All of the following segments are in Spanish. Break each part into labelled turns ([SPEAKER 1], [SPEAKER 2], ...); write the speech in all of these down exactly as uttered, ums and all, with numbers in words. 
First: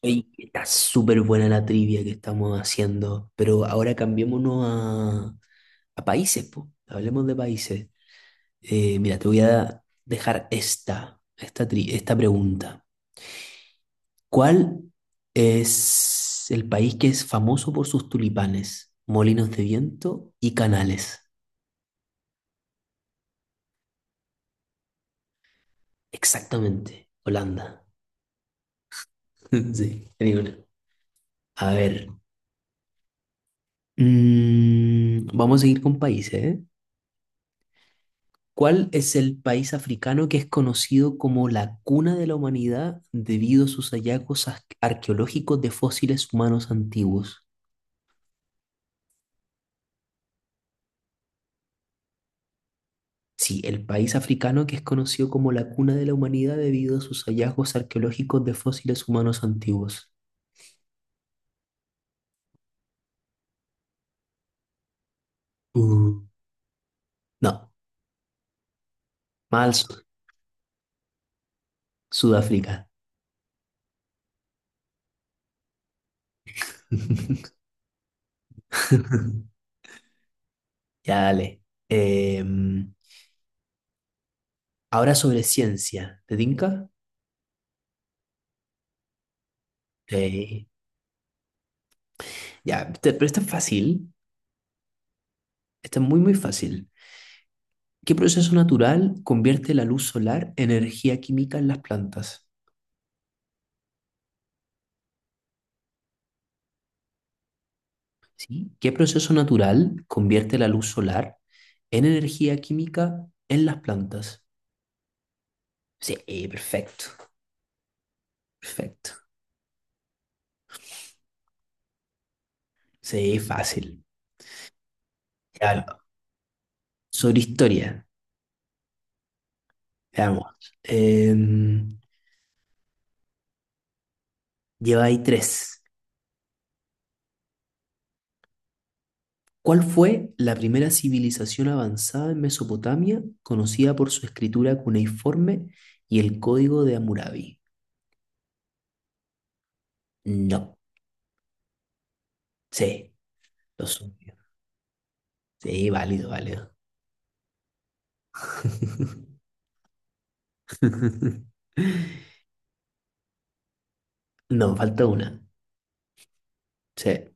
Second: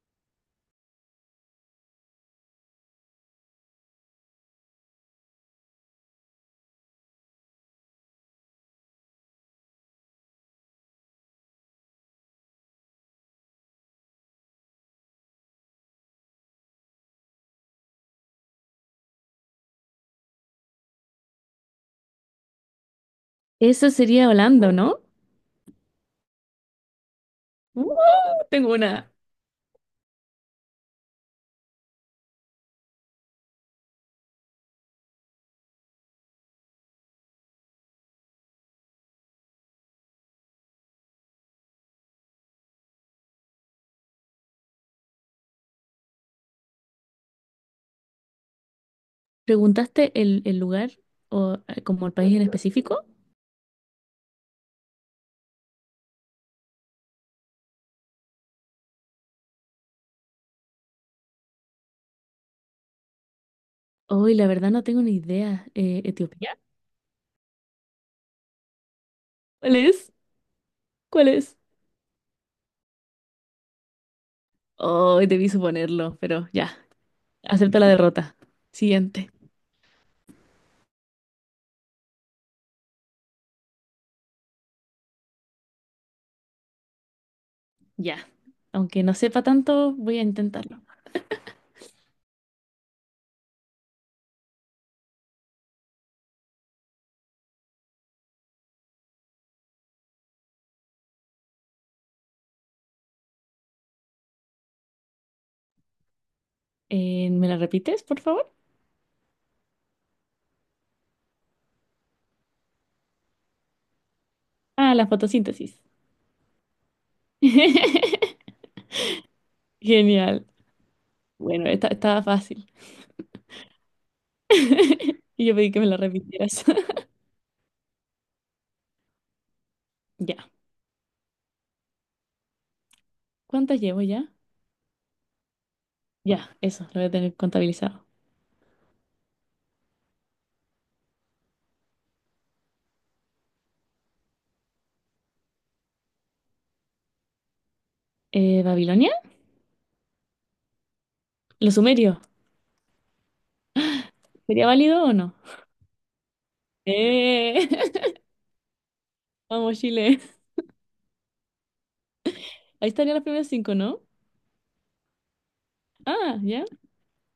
[SPEAKER 1] Ey, está súper buena la trivia que estamos haciendo, pero ahora cambiémonos a, a países, po. Hablemos de países. Eh, mira, te voy a dejar esta, esta, tri- esta pregunta. ¿Cuál es el país que es famoso por sus tulipanes, molinos de viento y canales?
[SPEAKER 2] Eso sería Holanda, ¿no?
[SPEAKER 1] Exactamente, Holanda.
[SPEAKER 2] ¡Wow! Tengo una.
[SPEAKER 1] Sí, tenía una. A ver, mm, vamos a seguir con países, ¿eh? ¿Cuál es el país africano que es conocido como la cuna de la humanidad debido a sus hallazgos ar- arqueológicos de fósiles humanos antiguos?
[SPEAKER 2] ¿Preguntaste el, el lugar o eh, como el país en específico?
[SPEAKER 1] Sí, el país africano que es conocido como la cuna de la humanidad debido a sus hallazgos arqueológicos de fósiles humanos antiguos.
[SPEAKER 2] Hoy, la verdad no tengo ni idea. Eh,
[SPEAKER 1] Uh,
[SPEAKER 2] ¿Etiopía?
[SPEAKER 1] no, mal
[SPEAKER 2] ¿Cuál
[SPEAKER 1] Sud-
[SPEAKER 2] es? ¿Cuál es?
[SPEAKER 1] Sudáfrica.
[SPEAKER 2] Hoy debí suponerlo, pero ya, acepto la derrota. Siguiente.
[SPEAKER 1] Ya dale. Em, Ahora sobre ciencia, ¿te tinca?
[SPEAKER 2] Ya. Aunque no sepa tanto, voy a
[SPEAKER 1] Sí.
[SPEAKER 2] intentarlo.
[SPEAKER 1] Ya, este- pero esta es fácil. Esta es muy, muy fácil. ¿Qué proceso natural convierte la luz solar en energía química en las plantas?
[SPEAKER 2] Eh, ¿me la repites, por favor?
[SPEAKER 1] ¿Sí? ¿Qué proceso natural convierte la luz solar en energía química en las plantas?
[SPEAKER 2] Ah, la fotosíntesis.
[SPEAKER 1] Sí, perfecto, perfecto.
[SPEAKER 2] Genial. Bueno, esta estaba fácil.
[SPEAKER 1] Sí, fácil.
[SPEAKER 2] Y yo pedí que
[SPEAKER 1] Ya,
[SPEAKER 2] me la repitieras.
[SPEAKER 1] sobre historia,
[SPEAKER 2] Ya.
[SPEAKER 1] veamos. Eh,
[SPEAKER 2] ¿Cuántas llevo ya?
[SPEAKER 1] Lleva ahí tres.
[SPEAKER 2] Ya, eso, lo voy a tener contabilizado.
[SPEAKER 1] ¿Cuál fue la primera civilización avanzada en Mesopotamia conocida por su escritura cuneiforme y el código de Hammurabi?
[SPEAKER 2] Eh, ¿Babilonia?
[SPEAKER 1] No,
[SPEAKER 2] ¿Los sumerios?
[SPEAKER 1] sí, lo supe.
[SPEAKER 2] ¿Sería válido o no?
[SPEAKER 1] Sí, válido, válido.
[SPEAKER 2] Eh, vamos, Chile. Ahí estarían los primeros cinco, ¿no?
[SPEAKER 1] No, falta una.
[SPEAKER 2] Ah, ya.
[SPEAKER 1] Sí.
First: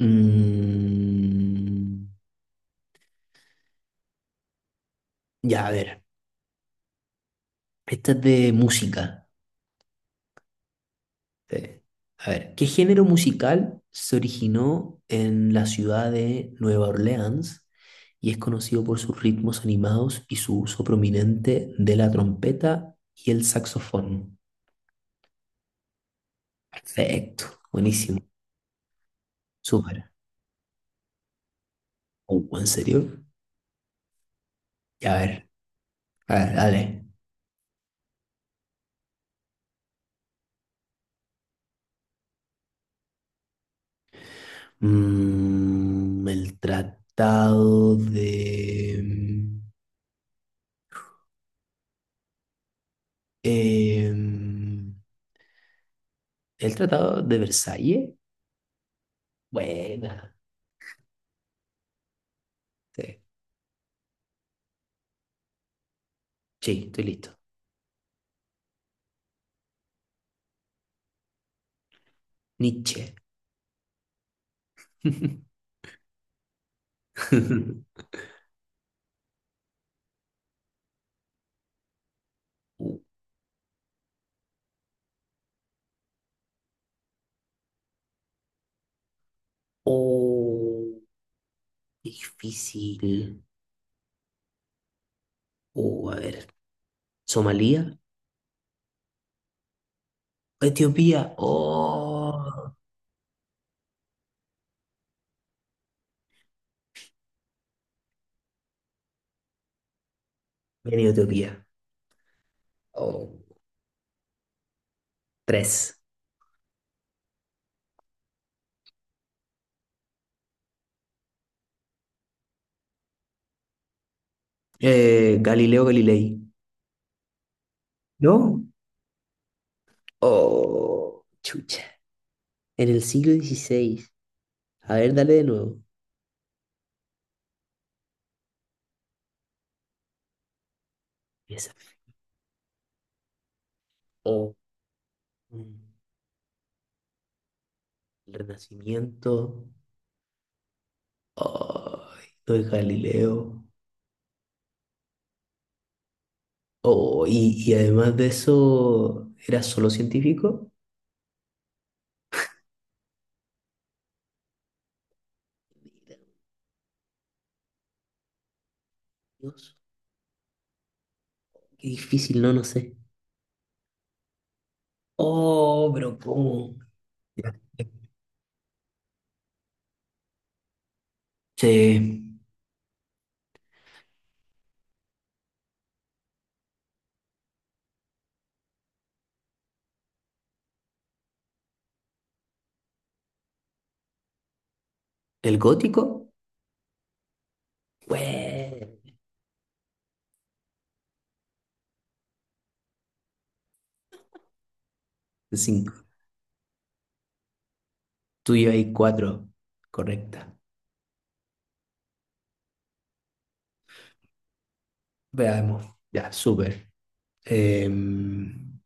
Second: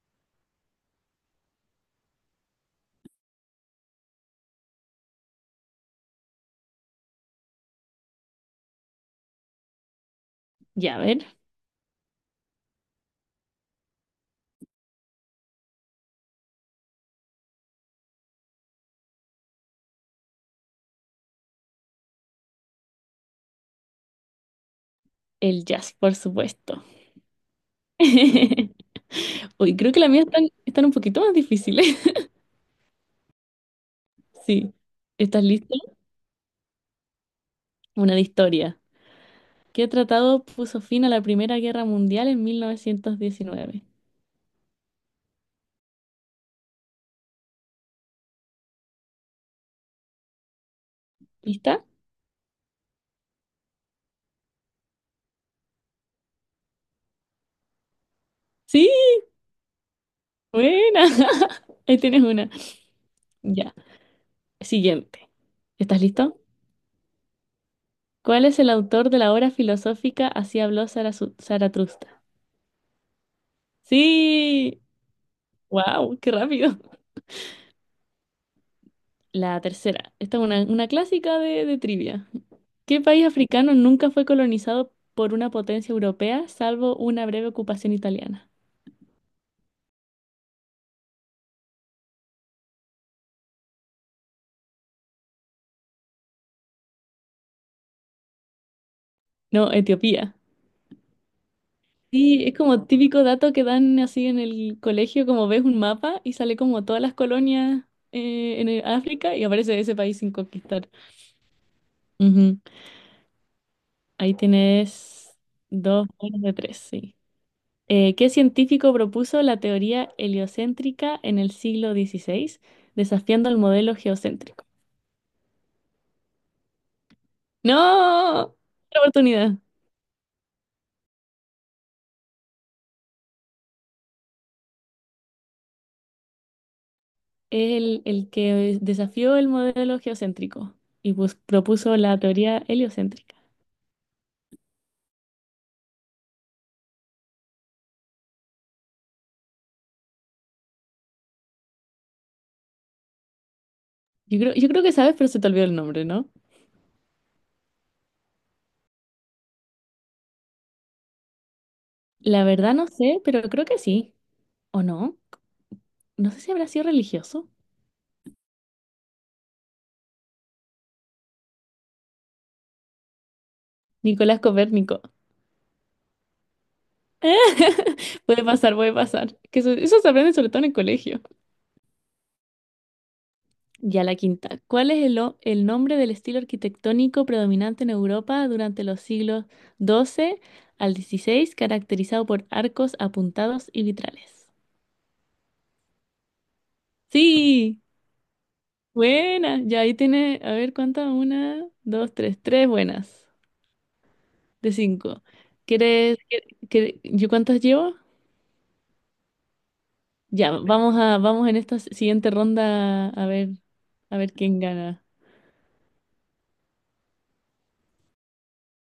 [SPEAKER 1] Mm, ya, a ver. Esta es de música.
[SPEAKER 2] Ya, a ver.
[SPEAKER 1] Sí. A ver, ¿qué género musical se originó en la ciudad de Nueva Orleans y es conocido por sus ritmos animados y su uso prominente de la trompeta y el saxofón?
[SPEAKER 2] El jazz, por supuesto.
[SPEAKER 1] Perfecto, buenísimo,
[SPEAKER 2] Uy, creo que
[SPEAKER 1] súper.
[SPEAKER 2] las mías están, están un poquito más difíciles.
[SPEAKER 1] Oh, ¿en serio?
[SPEAKER 2] Sí.
[SPEAKER 1] Ya, a
[SPEAKER 2] ¿Estás
[SPEAKER 1] ver,
[SPEAKER 2] listo?
[SPEAKER 1] a ver, dale.
[SPEAKER 2] Una de historia. ¿Qué tratado puso fin a la Primera Guerra Mundial en mil novecientos diecinueve?
[SPEAKER 1] Mm, el tratado de... mm,
[SPEAKER 2] ¿Lista?
[SPEAKER 1] em, el tratado de Versalles.
[SPEAKER 2] Sí,
[SPEAKER 1] Buena.
[SPEAKER 2] buena. Ahí tienes una.
[SPEAKER 1] Sí,
[SPEAKER 2] Ya, siguiente. ¿Estás listo?
[SPEAKER 1] sí, estoy listo.
[SPEAKER 2] ¿Cuál es el autor de la obra filosófica Así habló Zarazu- Zaratustra?
[SPEAKER 1] Nietzsche.
[SPEAKER 2] Sí, wow, qué rápido. La tercera, esta es una, una clásica de, de trivia.
[SPEAKER 1] Uh,
[SPEAKER 2] ¿Qué país africano nunca fue colonizado por una potencia europea, salvo una breve ocupación italiana?
[SPEAKER 1] Oh, qué difícil. Oh, a ver. ¿Somalia?
[SPEAKER 2] No, Etiopía.
[SPEAKER 1] ¿Etiopía?
[SPEAKER 2] Sí, es
[SPEAKER 1] Oh,
[SPEAKER 2] como típico dato que dan así en el colegio, como ves un mapa y sale como todas las colonias eh, en el- África y aparece ese país sin conquistar.
[SPEAKER 1] vení, Etiopía.
[SPEAKER 2] Ujú.
[SPEAKER 1] Oh,
[SPEAKER 2] Ahí tienes
[SPEAKER 1] tres.
[SPEAKER 2] dos buenas de tres, sí. Eh, ¿qué científico propuso la teoría heliocéntrica en el siglo dieciséis, desafiando el modelo geocéntrico?
[SPEAKER 1] Eh, Galileo Galilei.
[SPEAKER 2] ¡No!
[SPEAKER 1] ¿No?
[SPEAKER 2] Otra oportunidad.
[SPEAKER 1] Oh, chucha. En el siglo dieciséis. A ver, dale de nuevo.
[SPEAKER 2] Es el, el que desafió el modelo geocéntrico y, pues,
[SPEAKER 1] Esa.
[SPEAKER 2] propuso la teoría heliocéntrica.
[SPEAKER 1] Oh, mm, el Renacimiento. Ay, lo de Galileo.
[SPEAKER 2] Yo creo, yo creo que sabes, pero se te olvidó el nombre, ¿no?
[SPEAKER 1] Oh, y, y además de eso, ¿era solo científico?
[SPEAKER 2] La verdad no sé, pero creo que sí. ¿O no?
[SPEAKER 1] Mira,
[SPEAKER 2] No sé si habrá sido religioso.
[SPEAKER 1] Dios, qué difícil, no, no sé.
[SPEAKER 2] Nicolás Copérnico.
[SPEAKER 1] Oh, pero ¿cómo? Ya.
[SPEAKER 2] Puede pasar, puede pasar. Que eso, eso se aprende sobre todo en el colegio.
[SPEAKER 1] Sí.
[SPEAKER 2] Ya la quinta. ¿Cuál es el, o- el nombre del estilo arquitectónico predominante en Europa durante los siglos doce al dieciséis, caracterizado por arcos apuntados y vitrales?
[SPEAKER 1] ¿El gótico?
[SPEAKER 2] Sí,
[SPEAKER 1] Bueno,
[SPEAKER 2] buena. Ya ahí tiene, a ver cuántas, una, dos, tres, tres, buenas de cinco.
[SPEAKER 1] cinco.
[SPEAKER 2] ¿Quieres, que, que- yo cuántas llevo?
[SPEAKER 1] Tú y yo hay cuatro.
[SPEAKER 2] Ya,
[SPEAKER 1] Correcta.
[SPEAKER 2] vamos a, vamos en esta siguiente ronda a ver, a ver quién gana.
[SPEAKER 1] Veamos. Ya, súper. Em,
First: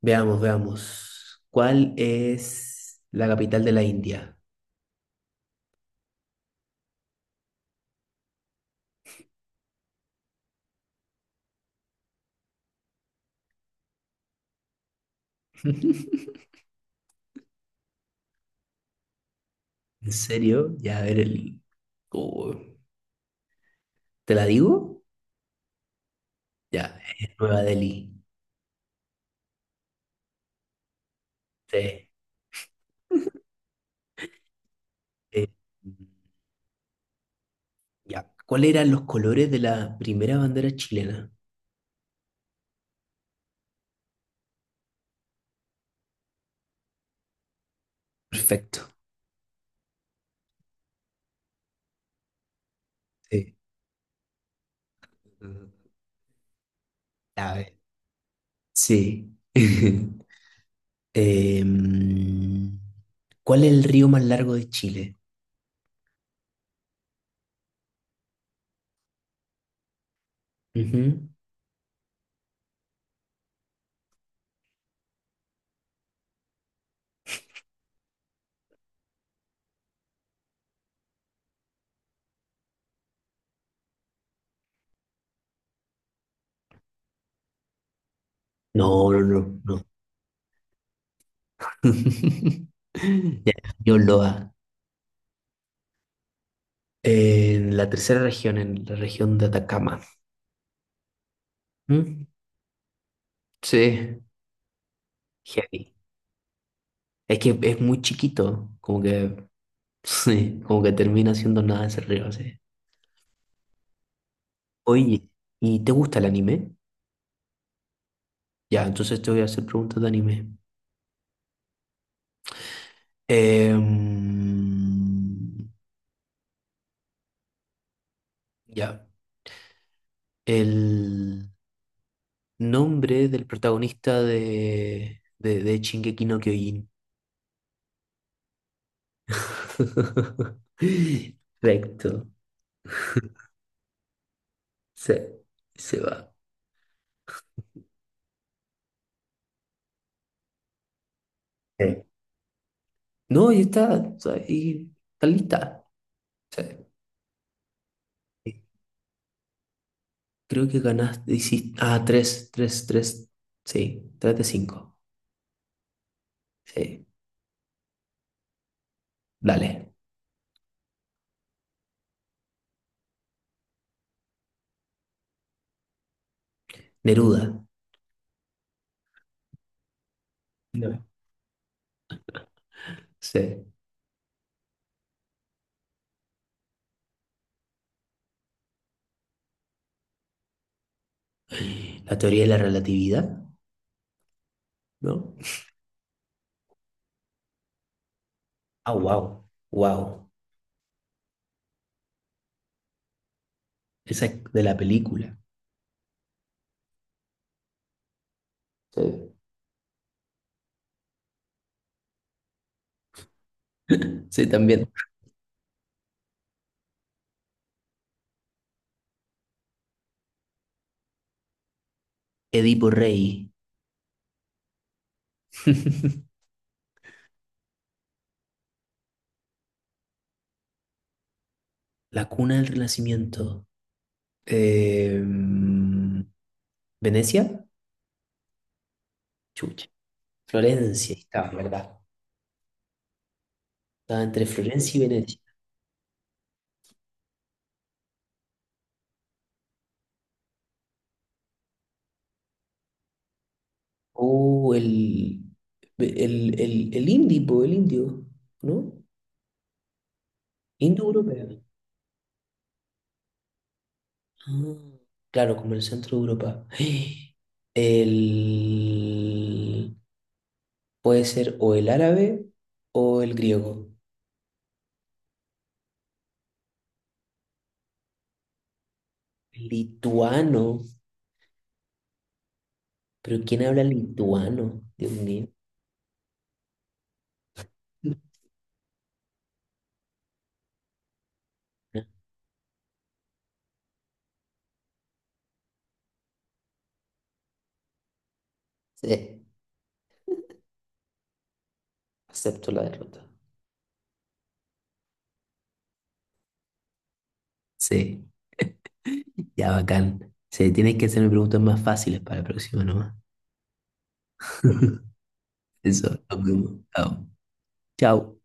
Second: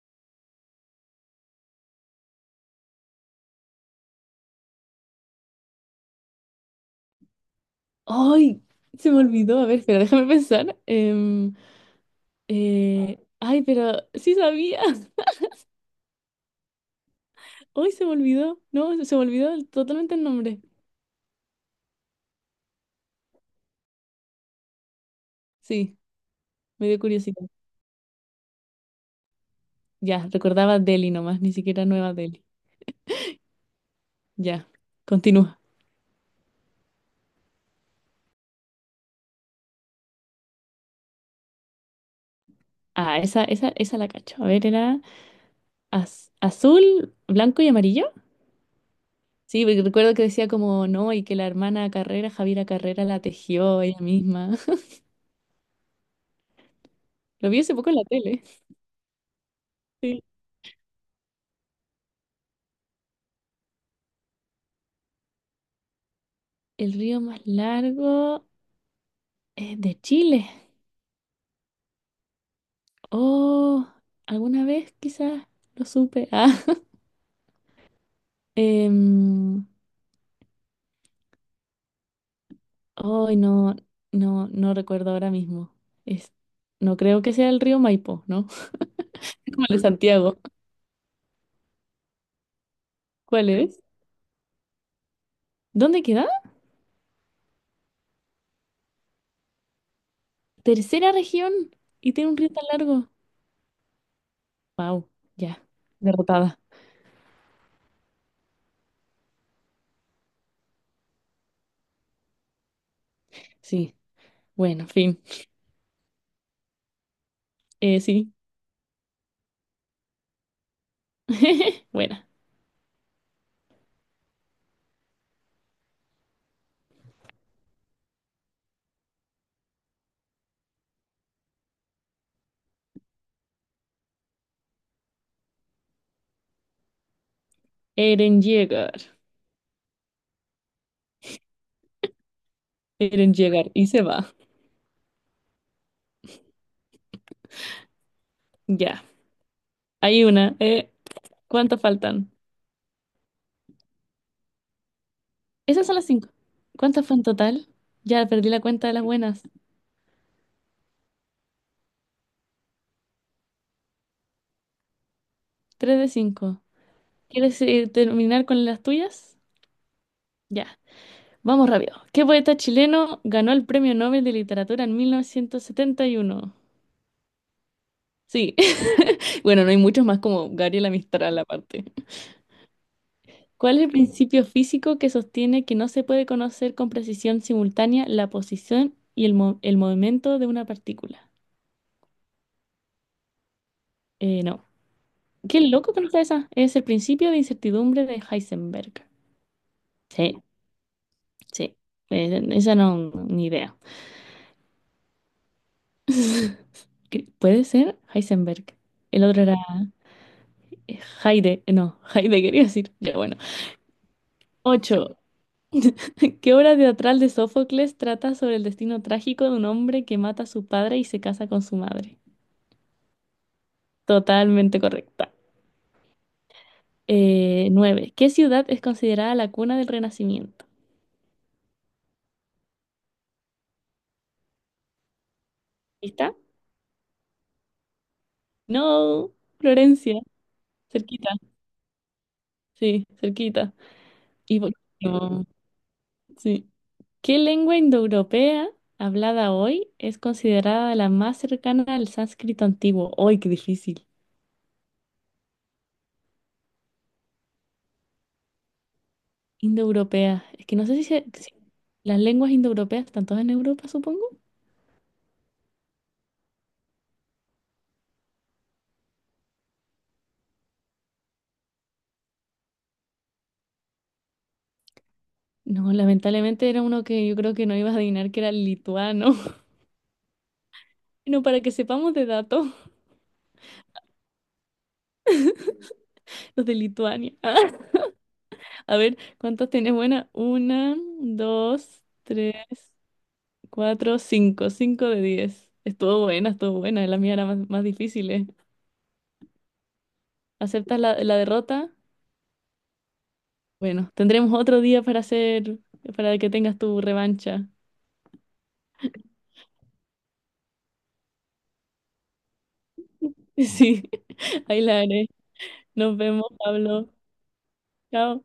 [SPEAKER 1] Veamos, veamos. ¿Cuál es la capital de la India?
[SPEAKER 2] ¡Ay! Se me olvidó. A ver, espera, déjame pensar. Em, Eh, ay, pero sí sabía. Hoy se me olvidó. No, se me olvidó el-
[SPEAKER 1] ¿En
[SPEAKER 2] totalmente el nombre.
[SPEAKER 1] serio? Ya, a ver el... oh, ¿te la digo?
[SPEAKER 2] Sí, me
[SPEAKER 1] Ya,
[SPEAKER 2] dio
[SPEAKER 1] es
[SPEAKER 2] curiosidad.
[SPEAKER 1] Nueva Delhi.
[SPEAKER 2] Ya, recordaba Delhi nomás, ni siquiera
[SPEAKER 1] Sí.
[SPEAKER 2] Nueva Delhi. Ya,
[SPEAKER 1] eh,
[SPEAKER 2] continúa.
[SPEAKER 1] ya. ¿Cuáles eran los colores de la primera bandera chilena?
[SPEAKER 2] Ah, esa, esa, esa la cacho. A ver, era az- azul, blanco y amarillo.
[SPEAKER 1] Perfecto.
[SPEAKER 2] Sí, porque recuerdo que decía como no, y que la hermana Carrera, Javiera Carrera, la
[SPEAKER 1] Sí.
[SPEAKER 2] tejió ella misma. Lo
[SPEAKER 1] A
[SPEAKER 2] vi hace
[SPEAKER 1] ver.
[SPEAKER 2] poco en la tele.
[SPEAKER 1] Sí.
[SPEAKER 2] Sí.
[SPEAKER 1] Em, ¿Cuál es el río más largo de Chile?
[SPEAKER 2] El río más largo es de Chile.
[SPEAKER 1] Ujú.
[SPEAKER 2] Oh, alguna vez quizás lo supe. Ah, em, ay, no, no, no recuerdo ahora mismo. Es, no creo que sea el río Maipo, ¿no?
[SPEAKER 1] No, no, no,
[SPEAKER 2] Como el de
[SPEAKER 1] no.
[SPEAKER 2] Santiago. ¿Cuál
[SPEAKER 1] Ya,
[SPEAKER 2] es?
[SPEAKER 1] yo lo
[SPEAKER 2] ¿Dónde queda?
[SPEAKER 1] en la tercera región, en la región de Atacama.
[SPEAKER 2] Tercera región. Y
[SPEAKER 1] ¿Mm?
[SPEAKER 2] tiene un río tan largo.
[SPEAKER 1] Sí,
[SPEAKER 2] Wow, ya.
[SPEAKER 1] heavy.
[SPEAKER 2] Derrotada.
[SPEAKER 1] Es que es muy chiquito, como que, sí, como que termina siendo nada ese río, sí.
[SPEAKER 2] Sí. Bueno, fin.
[SPEAKER 1] Oye, ¿y te gusta el anime?
[SPEAKER 2] Eh, sí.
[SPEAKER 1] Ya, entonces te voy a hacer preguntas de anime.
[SPEAKER 2] Buena.
[SPEAKER 1] Em, ya, el nombre del protagonista de, de, de Shingeki no Kyojin.
[SPEAKER 2] Eren llegar.
[SPEAKER 1] Perfecto,
[SPEAKER 2] Eren llegar. Y se va.
[SPEAKER 1] se, se va.
[SPEAKER 2] Ya. Hay una. Eh, ¿cuántas
[SPEAKER 1] Sí.
[SPEAKER 2] faltan?
[SPEAKER 1] No, y está, o sea, y está lista.
[SPEAKER 2] Esas son las cinco.
[SPEAKER 1] O sea,
[SPEAKER 2] ¿Cuántas fue en total? Ya perdí la
[SPEAKER 1] eh,
[SPEAKER 2] cuenta de las buenas.
[SPEAKER 1] creo que ganaste, hiciste, ah, tres, tres, tres, sí, tres de cinco.
[SPEAKER 2] Tres de cinco.
[SPEAKER 1] Sí,
[SPEAKER 2] ¿Quieres eh, terminar con las tuyas?
[SPEAKER 1] dale.
[SPEAKER 2] Ya. Vamos rápido. ¿Qué poeta chileno ganó el Premio Nobel de Literatura en mil novecientos setenta y uno?
[SPEAKER 1] Neruda.
[SPEAKER 2] Sí. Bueno, no hay muchos más como Gabriela
[SPEAKER 1] No.
[SPEAKER 2] Mistral aparte.
[SPEAKER 1] Sí.
[SPEAKER 2] ¿Cuál es el principio físico que sostiene que no se puede conocer con precisión simultánea la posición y el, mo- el movimiento de una partícula?
[SPEAKER 1] La teoría de la relatividad,
[SPEAKER 2] Eh, no.
[SPEAKER 1] ¿no?
[SPEAKER 2] Qué loco que no sea esa. Es el principio de incertidumbre de
[SPEAKER 1] Ah,
[SPEAKER 2] Heisenberg.
[SPEAKER 1] wow, wow.
[SPEAKER 2] Sí, sí. Eh, esa no, ni idea.
[SPEAKER 1] Esa es de la película.
[SPEAKER 2] ¿Qué- ¿Puede ser Heisenberg? El
[SPEAKER 1] Sí.
[SPEAKER 2] otro era Heide, eh, no, Heide quería decir. Ya, bueno.
[SPEAKER 1] Sí, también.
[SPEAKER 2] Ocho. ¿Qué obra teatral de Sófocles trata sobre el destino trágico de un hombre que mata a su padre y se casa con su madre?
[SPEAKER 1] Edipo Rey.
[SPEAKER 2] Totalmente correcta. Eh, nueve. ¿Qué ciudad es considerada la cuna del Renacimiento?
[SPEAKER 1] La cuna del Renacimiento. Em,
[SPEAKER 2] ¿Lista?
[SPEAKER 1] ¿Venecia?
[SPEAKER 2] No,
[SPEAKER 1] Chucha.
[SPEAKER 2] Florencia.
[SPEAKER 1] Florencia,
[SPEAKER 2] Cerquita.
[SPEAKER 1] estaba, ¿verdad?
[SPEAKER 2] Sí, cerquita.
[SPEAKER 1] Estaba entre
[SPEAKER 2] Y por
[SPEAKER 1] Florencia y Venecia.
[SPEAKER 2] último, sí. ¿Qué lengua indoeuropea hablada hoy es considerada la más cercana al sánscrito antiguo? ¡Ay, qué difícil!
[SPEAKER 1] O el, el, el, el indie, po, el indio, ¿no?
[SPEAKER 2] Indoeuropea. Es que no sé si, se- si
[SPEAKER 1] Indo-europea.
[SPEAKER 2] las lenguas indoeuropeas están todas en Europa, supongo.
[SPEAKER 1] Ah, claro, como el centro de Europa. El... Puede ser o el árabe o el griego.
[SPEAKER 2] No, lamentablemente era uno que yo creo que no ibas a adivinar, que era el lituano.
[SPEAKER 1] Lituano.
[SPEAKER 2] Bueno, para que sepamos de datos,
[SPEAKER 1] ¿Pero quién habla lituano? Dios mío.
[SPEAKER 2] los de Lituania. A ver, ¿cuántos tienes? Buena, una, dos, tres, cuatro, cinco. Cinco de diez. Estuvo buena, estuvo buena. La mía era más, más difícil, ¿eh?
[SPEAKER 1] Sí,
[SPEAKER 2] ¿Aceptas la, la derrota?
[SPEAKER 1] acepto la derrota.
[SPEAKER 2] Bueno, tendremos otro día para hacer, para que tengas tu revancha.
[SPEAKER 1] Sí, ya bacán. Sí, tienes que hacerme preguntas más fáciles para la próxima nomás.
[SPEAKER 2] Sí, ahí la haré. Nos
[SPEAKER 1] Eso, nos
[SPEAKER 2] vemos,
[SPEAKER 1] vemos.
[SPEAKER 2] Pablo.
[SPEAKER 1] Chao. Chao.
[SPEAKER 2] Chao.